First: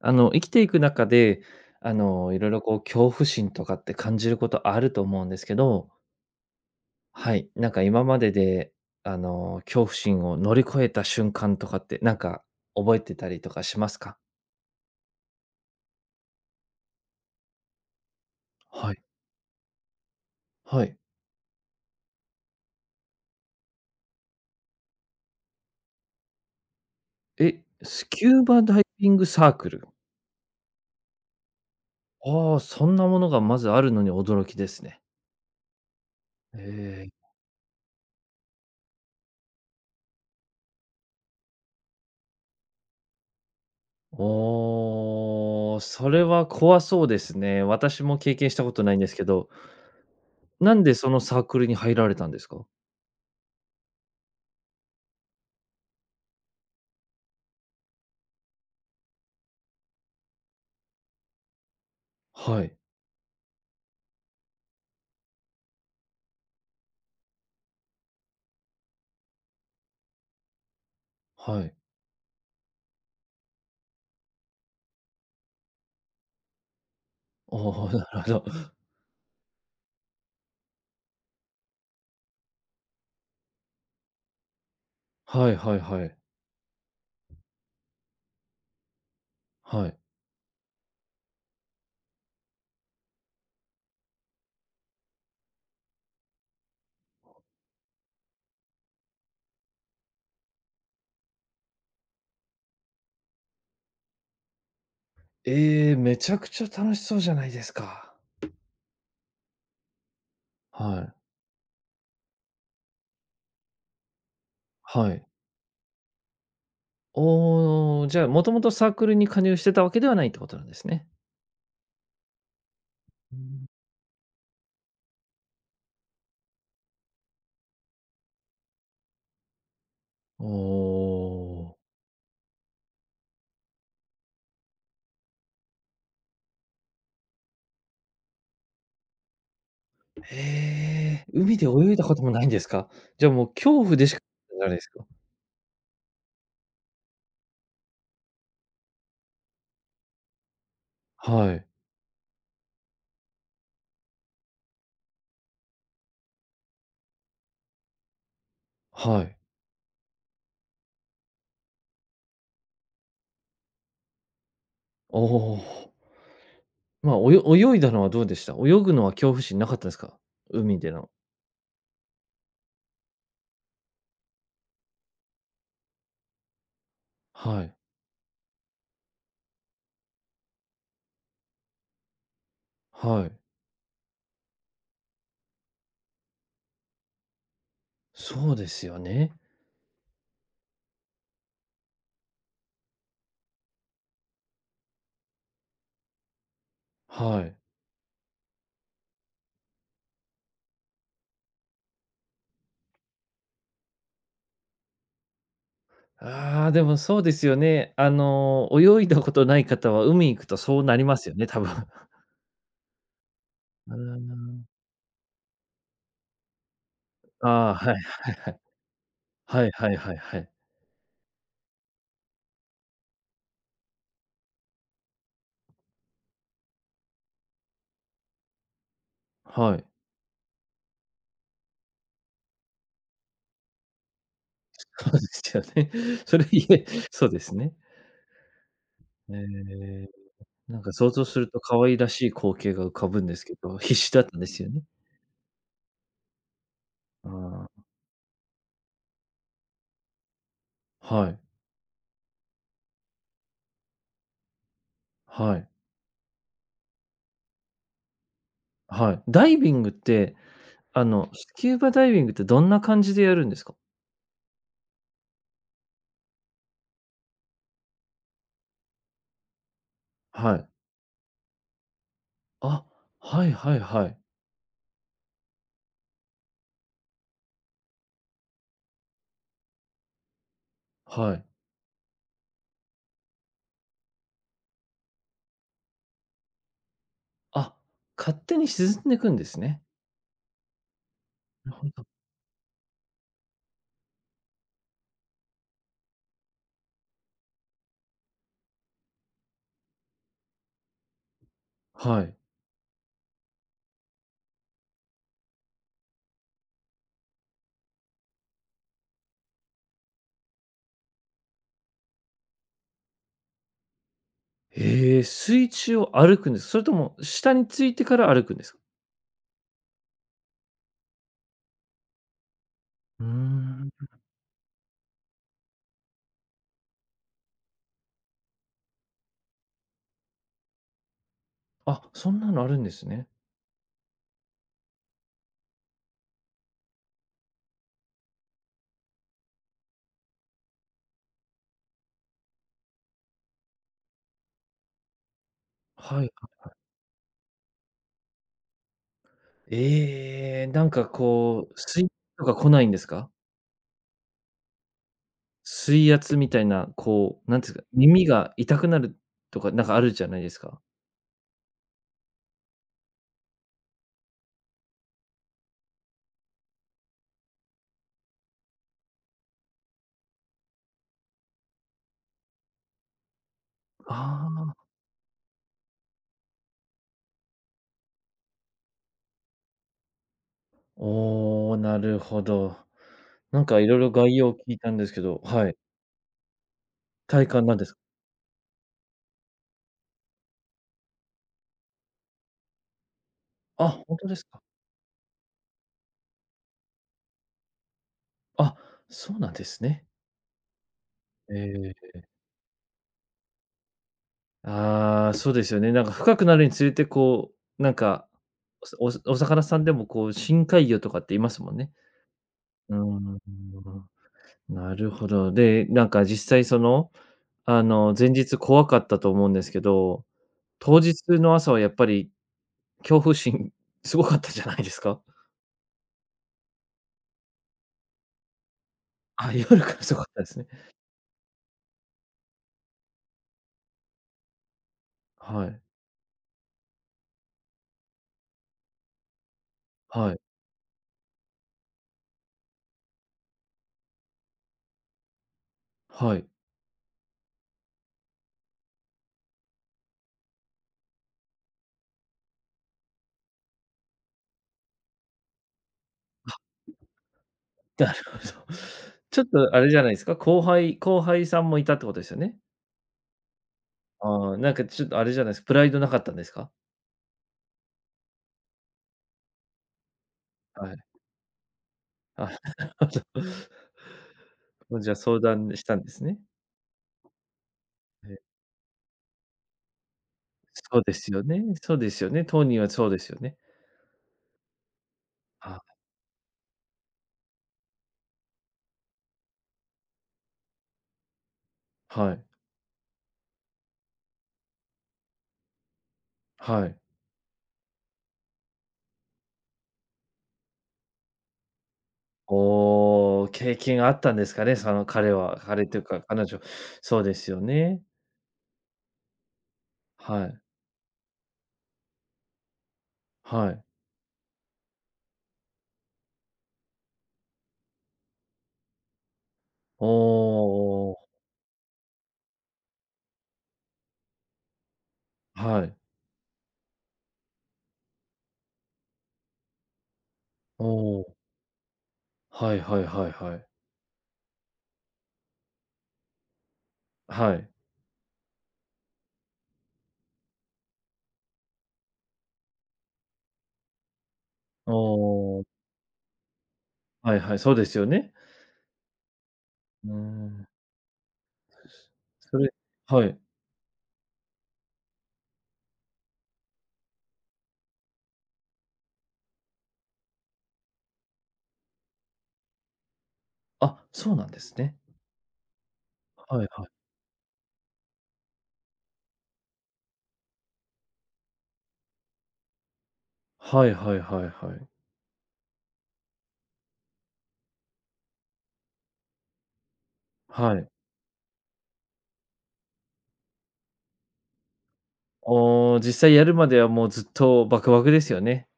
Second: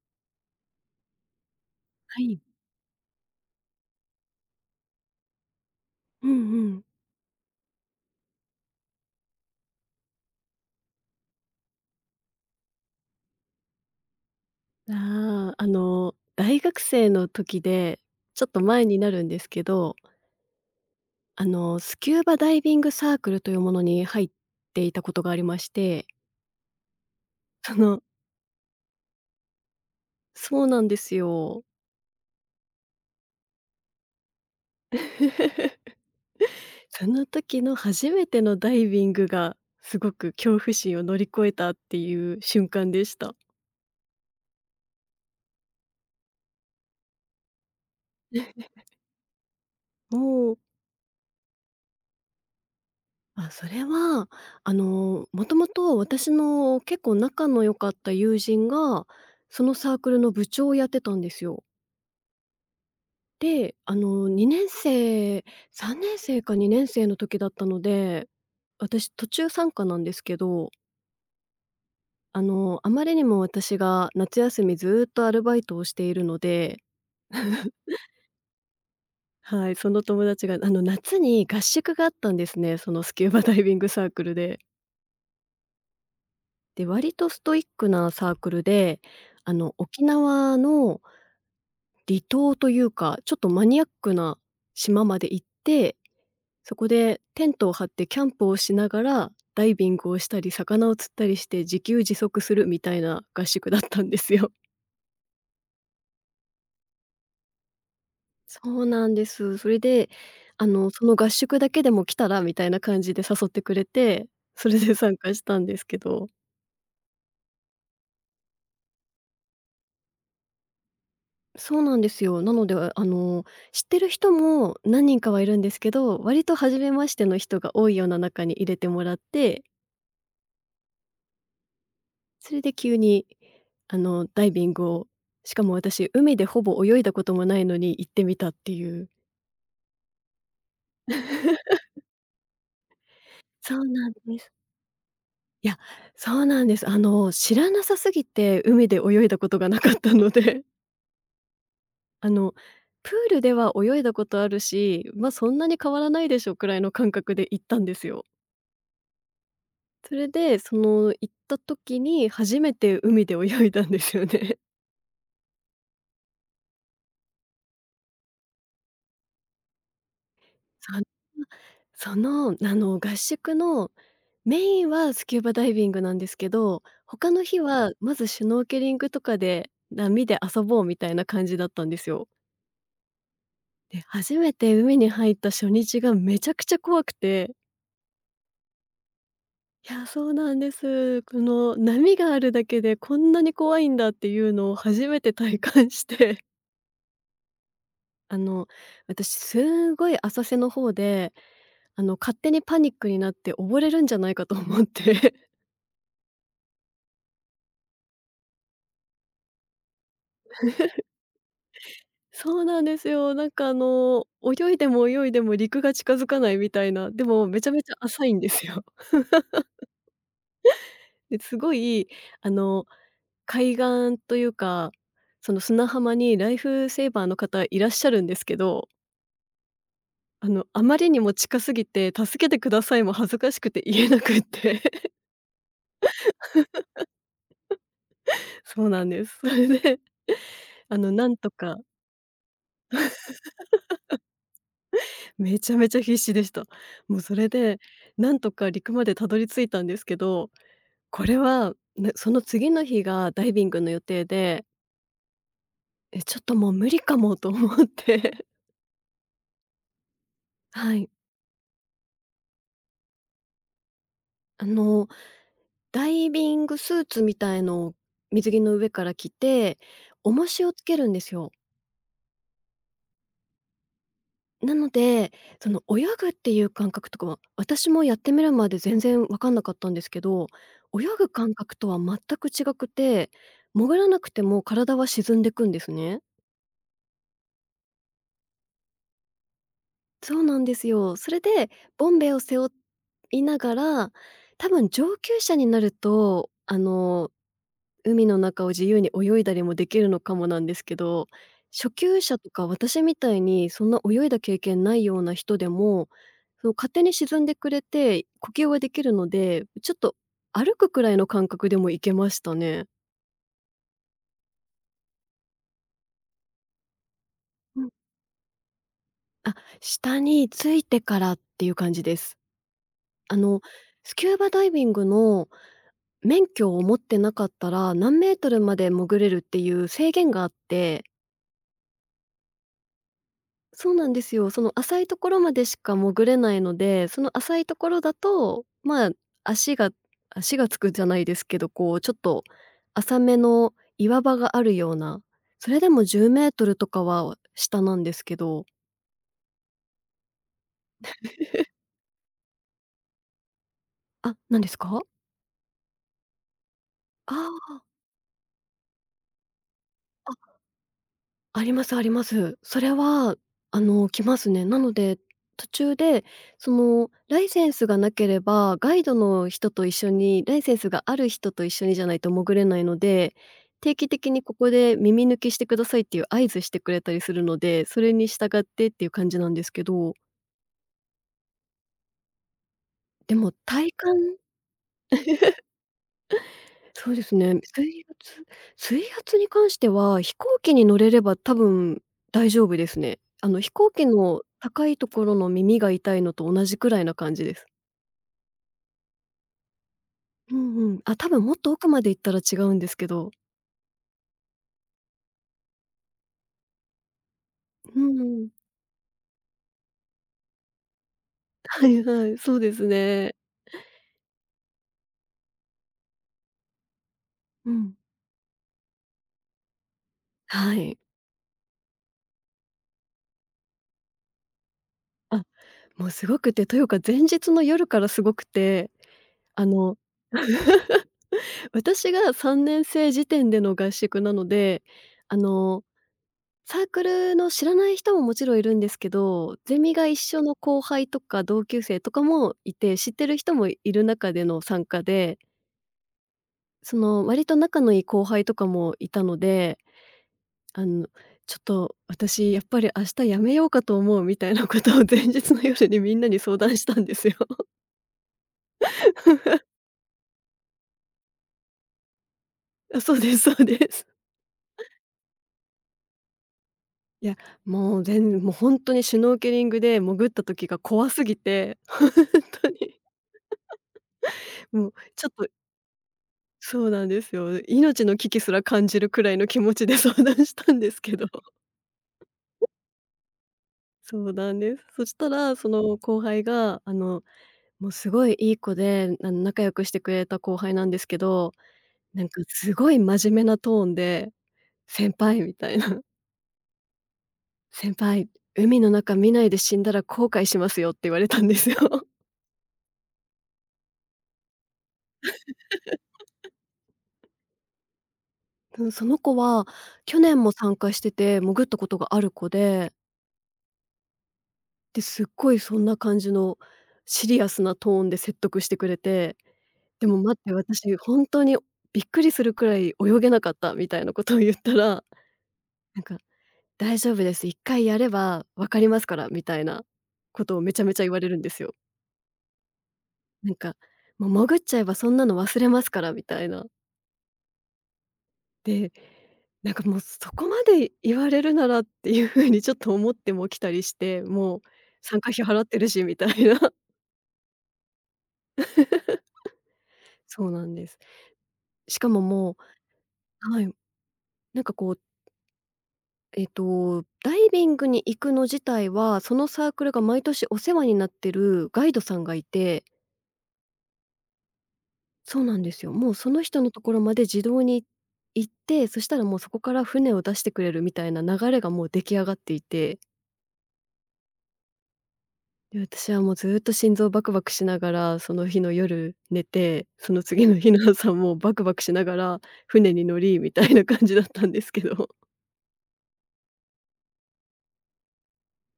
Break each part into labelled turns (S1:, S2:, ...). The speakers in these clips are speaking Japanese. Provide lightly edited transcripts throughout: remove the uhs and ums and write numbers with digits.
S1: 生きていく中で、
S2: は
S1: い
S2: い。
S1: ろいろこう、恐怖心とかって感じることあると思うんですけど、
S2: うんうん。
S1: はい、今までで、恐怖心を乗り越えた瞬間とかって、なんか覚えてたりとかしますか？
S2: 大学生の時で、ちょっと前
S1: はい、
S2: になるんですけど、
S1: はい。
S2: スキューバダイビングサークルというものに入っていたことがありまして、
S1: え、
S2: その
S1: スキューバダイビングサークル。
S2: そうなんですよ。
S1: ああ、そんなものがまずあるのに驚きですね。
S2: そ
S1: え
S2: の
S1: え。
S2: 時の初めてのダイビングが、すごく恐怖心を乗り越えたっていう瞬間でした。
S1: おお、それは怖そうですね。私も経験したこ とないんですけど、
S2: もう
S1: なんでそのサークルに入られたんですか？
S2: それは、もともと私の結構仲の良かった友人が、そのサークルの部長をやってたんですよ。
S1: はい。
S2: で、2年生、3年生か2年生の時だったので、私途中参加なんですけど、
S1: はい。
S2: あまりにも私が夏休みずーっとアルバイトをしているので、
S1: ああ、なるほど。
S2: はい、その友達が、夏に合宿があったんですね、そのスキューバダイビングサークルで。
S1: はいはいはい。
S2: で、割とストイックなサークルで、
S1: はい。
S2: 沖縄の離島というか、ちょっとマニアックな島まで行って、そこでテントを張ってキャンプをしながら、ダイビングをしたり、魚を釣ったりして自給自足するみたいな合宿だったんですよ。
S1: ええ、めちゃくちゃ楽しそうじゃないですか。
S2: そうなんです。それで、
S1: は
S2: その
S1: い。
S2: 合宿だけでも来たらみたいな感じで誘ってくれて、それで
S1: は
S2: 参
S1: い。
S2: 加したんですけど。
S1: おお、じゃあ、もともとサークルに加入してたわけではないってことなんですね。
S2: そうなんですよ。なので、
S1: うん。
S2: 知ってる人も何人かはいるんですけど、割と初めましての人が多いような中に入れてもらって、
S1: おお。
S2: それで急に、ダイビングを、しかも私、海でほぼ泳いだこともないのに行ってみたっていう。
S1: へえ、海で 泳いだこともないんですか？じゃあ、もう
S2: そ
S1: 恐
S2: う
S1: 怖で
S2: なん
S1: しか
S2: です。
S1: ないじゃないですか？
S2: いや、そうなんです。知らなさすぎて海で泳いだことがなかったので、
S1: はい、
S2: あの、プールでは泳いだことあるし、ま、あそんなに変わらないでしょうくらいの感覚で行ったんですよ。
S1: はい。
S2: それで、その行った時に初めて海で泳いだんですよね。
S1: おお。まあ、泳いだのはどうでした？泳ぐのは恐怖心なかったですか？海で の。
S2: そんな合宿のメインはスキューバダイビングなんですけど、他の日
S1: はい、
S2: はまずシュノーケリングとかで波で遊ぼうみたいな感じだったんですよ。
S1: はい。
S2: で、初めて海に入った初日がめちゃくちゃ怖くて、
S1: そうですよね。
S2: いや、そうなんです。この波があるだけでこんなに怖いんだっていうのを初めて体感して。
S1: はい。
S2: あの、私すごい浅瀬の方で、勝手にパニックになって溺れるんじゃないかと思って。
S1: ああ、でもそうですよね。泳いだことない方は海行くとそうなりますよね、多分。
S2: そうなんですよ。なんか
S1: うーん。
S2: 泳いでも泳いでも陸が近づかないみたいな、で も
S1: あ
S2: めちゃ
S1: あ、
S2: めち
S1: は
S2: ゃ
S1: い。
S2: 浅いんですよ。
S1: はいはいはいはい。
S2: で、すごい、あの、海岸というか、その砂浜にライフセーバーの方いらっしゃるんですけど、
S1: はい。
S2: あまりにも近すぎて「助けてください」も恥ずかしくて言えなくっ て。
S1: そうですよね。それ言えそうですね。
S2: そうなんで
S1: え
S2: す。それで、
S1: え、なんか想像
S2: なん
S1: する
S2: と
S1: と可
S2: か
S1: 愛らしい光景が浮かぶんですけど、必死だったんですよね。
S2: めちゃめちゃ必死でした。もうそれで、
S1: あ
S2: なんとか陸までたどり着いたんですけど、
S1: あ、
S2: こ
S1: は
S2: れ
S1: い、
S2: は、ね、その次の日がダイビングの予定で、
S1: はい、
S2: え、ちょっともう無理かもと思って、
S1: はい。ダイビングって、
S2: はい。
S1: スキューバダイビングってどんな感じでやるんですか？
S2: あの、ダイビングスーツみたいのを水着の上から着て、重
S1: は
S2: し
S1: い。
S2: をつけるんですよ。
S1: あ、はいはいはい。
S2: なので、その泳ぐっていう感覚とかは、私もやってみるまで全然分かんなかったんですけど、泳ぐ
S1: はい。
S2: 感覚とは全く違くて、潜らなくても体は沈んでくんですね。
S1: あ、勝手に沈んでいくんですね。
S2: そうなんですよ。それで
S1: なるほど。
S2: ボンベを背負いながら、多分上級者になると、海の中を自由に泳いだりもできるのかもなんですけど、初級
S1: はい。
S2: 者とか私みたいにそんな泳いだ経験ないような人でも、その勝手に沈んでくれて、呼吸はできるので、ちょっと歩くくらいの感覚でも行けましたね。
S1: へえ、水中を歩くんです。それとも下に
S2: う
S1: つ
S2: ん。
S1: いてから歩くんですか？
S2: あ、下に着いてからっていう感じです。
S1: うー
S2: あの、
S1: ん。
S2: スキューバダイビングの免許を持ってなかったら、何メートルまで潜れるっていう制限があって、
S1: あ、そんなのあるんですね。
S2: そうなんですよ。その浅いところまでしか潜れないので、その浅いところだと、まあ、足が足がつくじゃないですけど、こうちょっと浅めの岩場があるような、それでも
S1: は
S2: 10メ
S1: い。
S2: ートルとかは下なんですけど、
S1: ええ、なんかこう、水とか来ないんですか？
S2: あ、何ですか？
S1: 水圧みたいな、
S2: あ
S1: こう、なんていうんで
S2: あ。
S1: すか、耳が痛くなるとか、なんかあるじゃない
S2: あ。
S1: ですか。
S2: ありますあります。それは、来ますね。なので、途中で、その、ライセンスがなければ、ガイドの人と一緒に、ライセンスがある人と一緒にじゃないと潜れないので、定期的に
S1: あ
S2: ここ
S1: あ。
S2: で耳抜きしてくださいっていう合図してくれたりするので、それに従ってっていう感じなんですけど、
S1: おお、なるほど。
S2: でも
S1: なんかい
S2: 体
S1: ろいろ
S2: 感
S1: 概要を聞いたんですけど、はい。
S2: そうです
S1: 体
S2: ね。
S1: 感なんですか？
S2: 水圧に関しては、飛行機に乗れれば多分大丈夫ですね。飛行
S1: あ、
S2: 機
S1: 本当で
S2: の
S1: すか。
S2: 高いところの耳が痛いのと同じくらいな感じです。
S1: あ、そうなんですね。
S2: うんうん。あ、多分もっと奥
S1: え
S2: まで
S1: え。
S2: 行ったら違うんですけど。
S1: ああ、そうですよね。なんか深くなるにつれて、こう、なん
S2: うんう
S1: か、
S2: ん。
S1: お魚さんでもこう、深海魚とかって言います もん
S2: は
S1: ね。
S2: いはい、そうです
S1: うー
S2: ね。
S1: ん。なるほど。で、なんか実際その、
S2: うん。
S1: 前日怖かったと思うんですけど、
S2: はい。
S1: 当日の朝はやっぱり恐怖心 すごかったじゃないですか？
S2: あ、もうすごくて、というか前日の夜からすごくて、
S1: あ、
S2: あ
S1: 夜か
S2: の
S1: らすごかったですね。
S2: 私が3年生時点での合宿なので、あ
S1: はい。
S2: のサークルの知らない人ももちろんいるんですけど、ゼミが一
S1: はい。
S2: 緒の後輩とか同級生とかもいて、知ってる人もいる中での参加で、
S1: はい。
S2: その割と仲のいい後輩とかもいたので、あの「ちょっと私やっぱり明日やめようかと思う」みたいなことを前日の夜にみんなに相談したんですよ。
S1: なるほど。ちょっ とあれじゃないですか、後輩さんもいたってことですよね？
S2: あ、そうですそうです。
S1: ああ、なんかちょっとあれじゃないですかプライドなかったんですか？
S2: いや、もう本当にシュノーケリングで潜った時が
S1: はい。
S2: 怖すぎて、本
S1: あ、
S2: 当
S1: なる
S2: に
S1: ほど。
S2: もう
S1: もうじゃあ
S2: ちょっ
S1: 相
S2: と
S1: 談したんですね。
S2: そうなんですよ。命の危
S1: え
S2: 機
S1: え。
S2: すら感じるくらいの気持ちで相談したんです
S1: そうで
S2: けど。
S1: すよ ねそうですよね。当人はそうですよね。
S2: そうなんです。そしたら、そ
S1: は
S2: の
S1: い。
S2: 後輩が、もうすごいいい子で、仲良くしてくれた後輩なんですけど、なん
S1: は
S2: か
S1: い、
S2: すごい真面目なトーンで、「先輩」みたいな、
S1: はい。
S2: 「先輩、海の中見ないで死んだら後悔しますよ」って言われたんですよ。
S1: おお、経験があったんですかね、その彼は。彼というか彼女。そうですよね。
S2: うん、その子は去年
S1: は
S2: も
S1: い、
S2: 参加してて、潜ったことがある子で、
S1: はい。
S2: で、すっごいそんな感じのシリアスなトーンで説得してくれて、で
S1: お
S2: も待って、私ほ
S1: お、
S2: んとにびっくりするくらい泳げなかったみたいなことを言ったら、
S1: はい。
S2: なんか「大丈夫です、一回やれば分かりますから」みたいなことをめちゃ
S1: お
S2: めちゃ言われ
S1: お、
S2: るんですよ。
S1: はいはいはい
S2: なん
S1: はい。
S2: か「もう潜っちゃえばそんなの忘れますから」みたいな。
S1: はい。
S2: で、なんかもうそこまで言われるならっていう風にちょっと思ってもきたりして、もう
S1: お
S2: 参加費払
S1: お、
S2: ってるしみたいな。
S1: はいはい、そうですよね。うー
S2: そうな
S1: ん。
S2: んです。しかも
S1: そ
S2: も
S1: れはい。
S2: うはい、なんかこうダイビングに行くの自体は、そのサークルが毎年お世話になってるガイドさんがいて、
S1: あ、そうなんですね。
S2: そうなんですよ。もうその
S1: は
S2: 人
S1: い
S2: のと
S1: はい。
S2: ころまで自動に行って、そしたらもうそこから船を出してくれるみたいな流れがもう出来上がっていて、
S1: はいはいはいはい。
S2: で、私はもうずっと心臓バクバクしながら、その日の夜寝て、その次の日
S1: はい。
S2: の朝もバクバクしながら船に乗りみたいな感じだったんですけど。
S1: おお、実際やるまではもうずっとバクバクですよね。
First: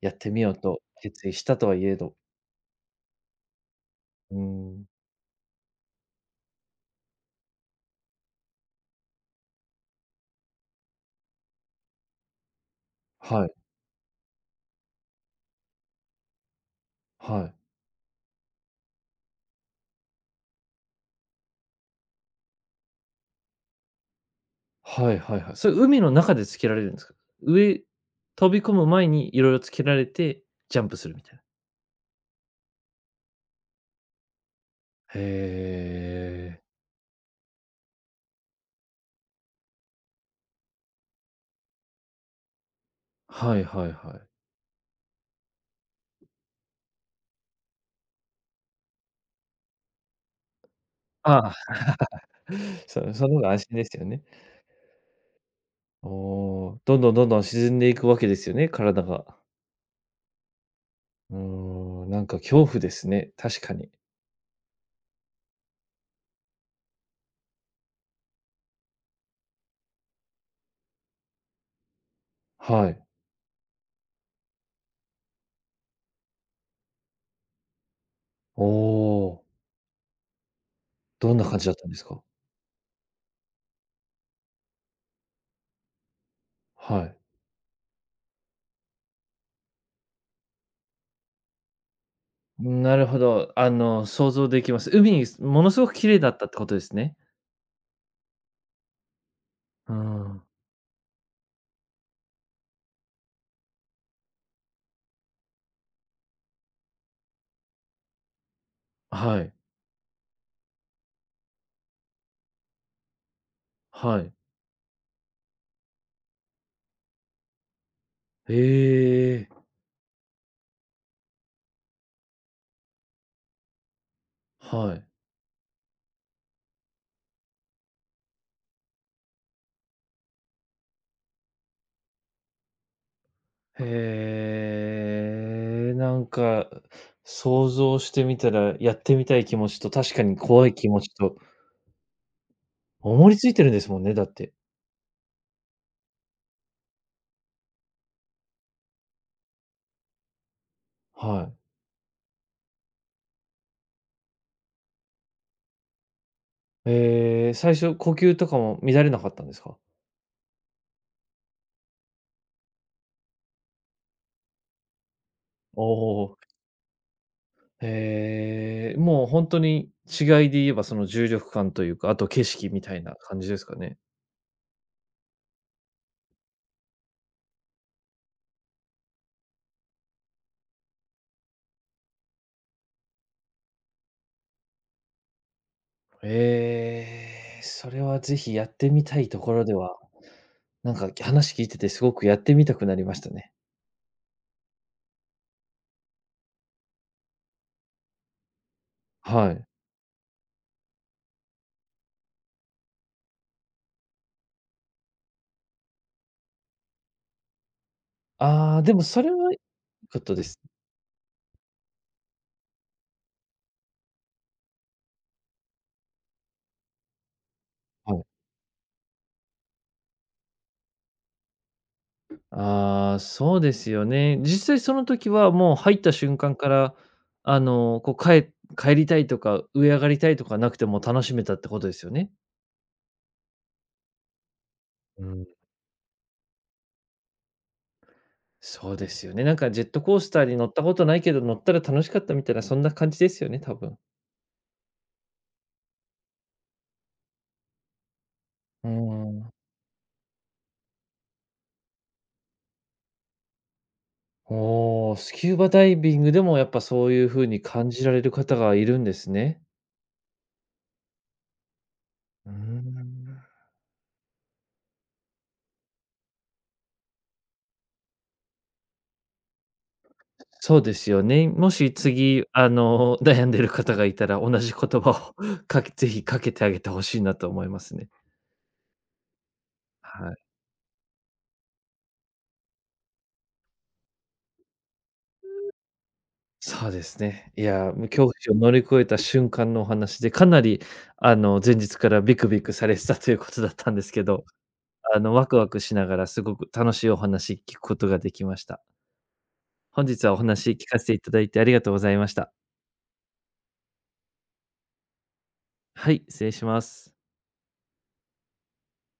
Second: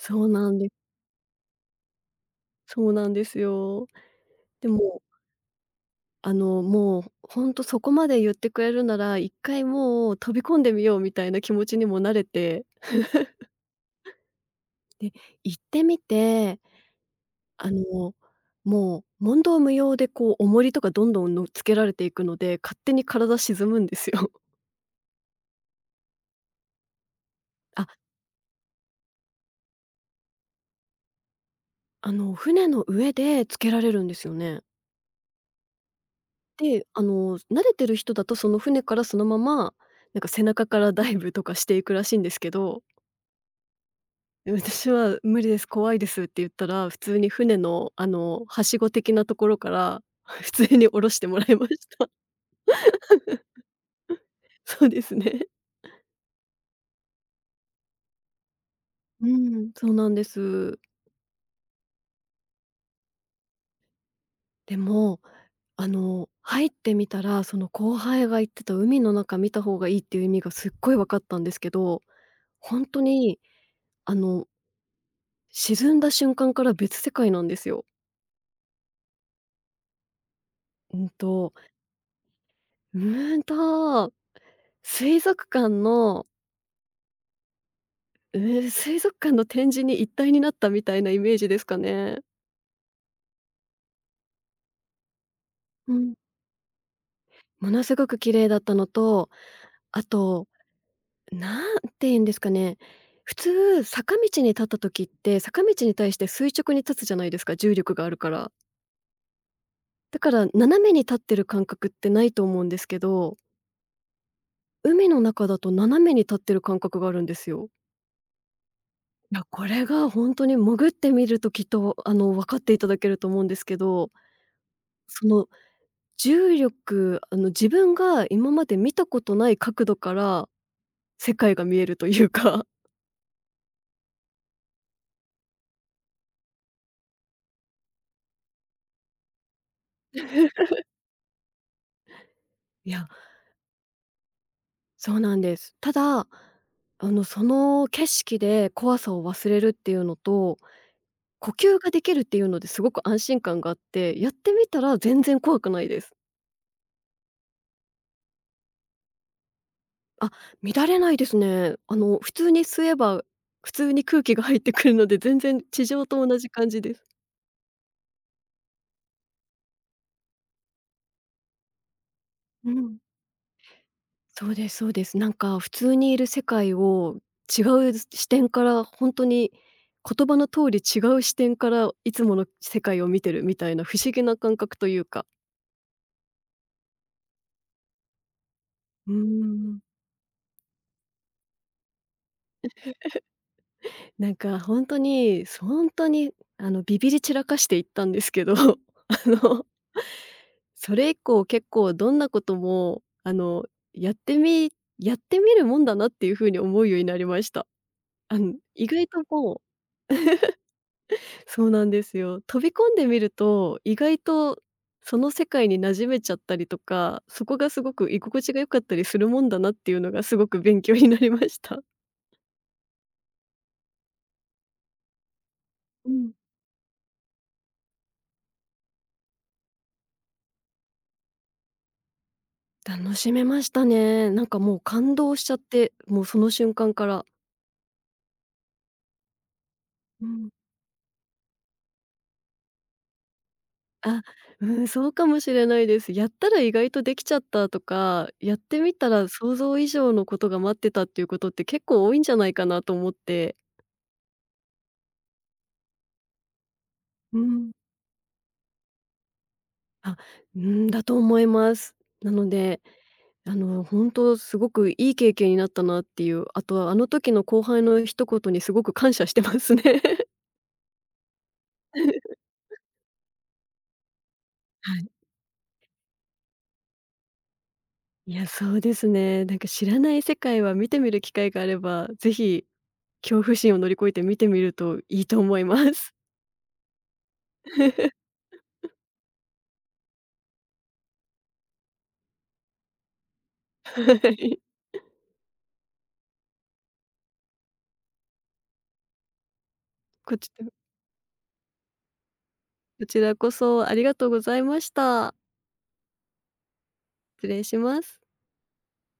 S1: やっ
S2: う
S1: てみ
S2: な
S1: よう
S2: んで
S1: と
S2: す。
S1: 決意したとはいえど。
S2: そうなんですよ。
S1: う
S2: で
S1: ん。
S2: ももうほんとそこまで言ってくれるなら、一回もう飛び込んでみようみたいな気持ちにもなれて、
S1: はい、
S2: で、行ってみて、
S1: はい。
S2: あの、もう問答無用でこう重りとかどんどんのっつけられていくので、勝手に体沈むんですよ。
S1: はいはいはい。それ海の中でつけられるんですか？上
S2: あ、
S1: 飛び込む前にいろいろつけられて、ジャンプするみたいな。
S2: 船の上でつけられるんですよね。
S1: へえ。
S2: で、慣れてる人だとその船からそのまま、なんか背中からダイブとかしていくらしいんですけど、
S1: はいはいはい。
S2: 私は「無理です、怖いです」って言ったら、普通に船の、はしご的なところから、普通に降ろしても
S1: あ
S2: ら
S1: あ、
S2: いました。
S1: そその方が安心ですよね。
S2: そうですね。
S1: おお、どんどんどんどん沈んでいくわけですよね、体が。
S2: うん、そうなんです。
S1: うーん、なんか恐怖ですね、確かに。
S2: でも、入ってみたら、その後輩が言ってた海の中見た方がいいっていう意味がすっごい分かったんですけど、ほん
S1: は
S2: と
S1: い。
S2: に、あの、沈んだ瞬間から別世界なんですよ。
S1: おお、
S2: うん
S1: どんな
S2: と、
S1: 感じだったんですか？
S2: うんと、水族館の
S1: はい。
S2: え水族館の展示に一体になったみたいなイメージですかね。
S1: なるほど。あの、想像できます。海、ものすご
S2: う
S1: く綺
S2: ん。
S1: 麗だったってことですね。
S2: ものすごく綺麗だったのと、
S1: う
S2: あ
S1: ん。
S2: と、何て言うんですかね、普通坂道に立った時って、坂道に対して垂直に立つじゃないですか、重力があるから。
S1: はい。
S2: だから斜めに立ってる感覚ってないと思うんですけど、
S1: はい。
S2: 海の中だと斜めに立ってる感覚があるんですよ。いや、
S1: へえ。
S2: これが本当に潜ってみるときっと、分かっていただけると思うんですけど、
S1: はい。
S2: その重力、自分が今まで見たことない角度から世界が見えるというか。
S1: へえ、なんか、想像してみたら、やってみたい気持ちと、確かに怖 い気持ちと、
S2: いや、
S1: 思いついてるんですもんね、だって。
S2: そうなんです。ただ、その景色で怖さを忘れるっていうのと、
S1: は
S2: 呼
S1: い。
S2: 吸ができるっていうのですごく安心感があって、やってみたら全然怖くないです。
S1: ええ、最初呼吸とかも乱れなかったんですか？
S2: あ、乱れないですね。普通に吸えば、普通に空気が入ってくるので、全然
S1: お
S2: 地上と同
S1: お
S2: じ
S1: ー。
S2: 感じです。
S1: へえ、もう本当に違いで言えば、その重力感というか、あと景色
S2: う
S1: みた
S2: ん。
S1: いな感じですかね。
S2: そうです、そうです。なんか普通にいる世界を違う視点から本当に言葉の通り違う視点からいつもの世界を見てるみたいな不思議な感覚というか。
S1: ええ、それはぜひやってみ
S2: うー
S1: たいところで
S2: ん。
S1: は、なんか話聞いててすごくやってみたくなりましたね。
S2: なんか本当に、本当にビビり散らかしていったんですけど あ
S1: はい。
S2: の、それ以降結構どんなこともやってみやってみるもんだなっていう風に思うようになりました。
S1: ああ、
S2: 意
S1: でも
S2: 外と
S1: それは
S2: もう
S1: 良かったです。
S2: そうなんですよ。飛び込んでみると、意外とその世界に馴染めちゃったりとか、そこがすごく
S1: は
S2: 居
S1: い。
S2: 心地が良かったりするもんだなっていうのがすごく勉強になりました。
S1: ああ、そうですよね。実際その時はもう入っ
S2: う
S1: た
S2: ん、
S1: 瞬間から、こう、帰りたいとか、上がりたいとかなくても楽しめたってことですよね？
S2: 楽しめましたね。なんかもう感
S1: う
S2: 動し
S1: ん
S2: ちゃって、もうその瞬間から。
S1: そうですよね。なんかジェットコー
S2: う
S1: スター
S2: ん。
S1: に乗ったことないけど、乗ったら楽しかったみたいな、そんな感じですよね、多分。
S2: あ、うん、そうかもしれないです。やったら意外とできちゃったとか、やって
S1: うー
S2: みたら
S1: ん。
S2: 想像以上のことが待ってたっていうことって結構多いんじゃないかなと思って。
S1: おお、スキューバダイビングでもやっぱそういう
S2: う
S1: 風に
S2: ん。
S1: 感じられる方がいるんですね。
S2: あ、うんだと思います。なの
S1: うー
S2: で
S1: ん。
S2: 本当すごくいい経験になったなっていう、あとはあの時の後輩の一言にすごく感謝してますね。
S1: そうですよね。もし 次、悩んでる方がいたら、同じ
S2: は
S1: 言
S2: い。
S1: 葉を ぜひかけてあげてほしいなと思いますね。
S2: いや、そうですね。なんか知らない
S1: は
S2: 世
S1: い。
S2: 界は見てみる機会があれば、ぜひ恐怖心を乗り越えて見てみるといいと思います。
S1: そうですね。いや、もう恐怖 心を乗り越えた瞬間のお話で、かなりあの、前日からビクビクされてたということだったん
S2: は
S1: ですけど
S2: い。
S1: あの、ワクワクしながらすごく楽しいお話聞くことができました。本日は
S2: こ
S1: お
S2: ち
S1: 話聞かせていただいてありがとうございました。
S2: こちらこそありがとうございました。
S1: はい、失礼します。
S2: 失礼します。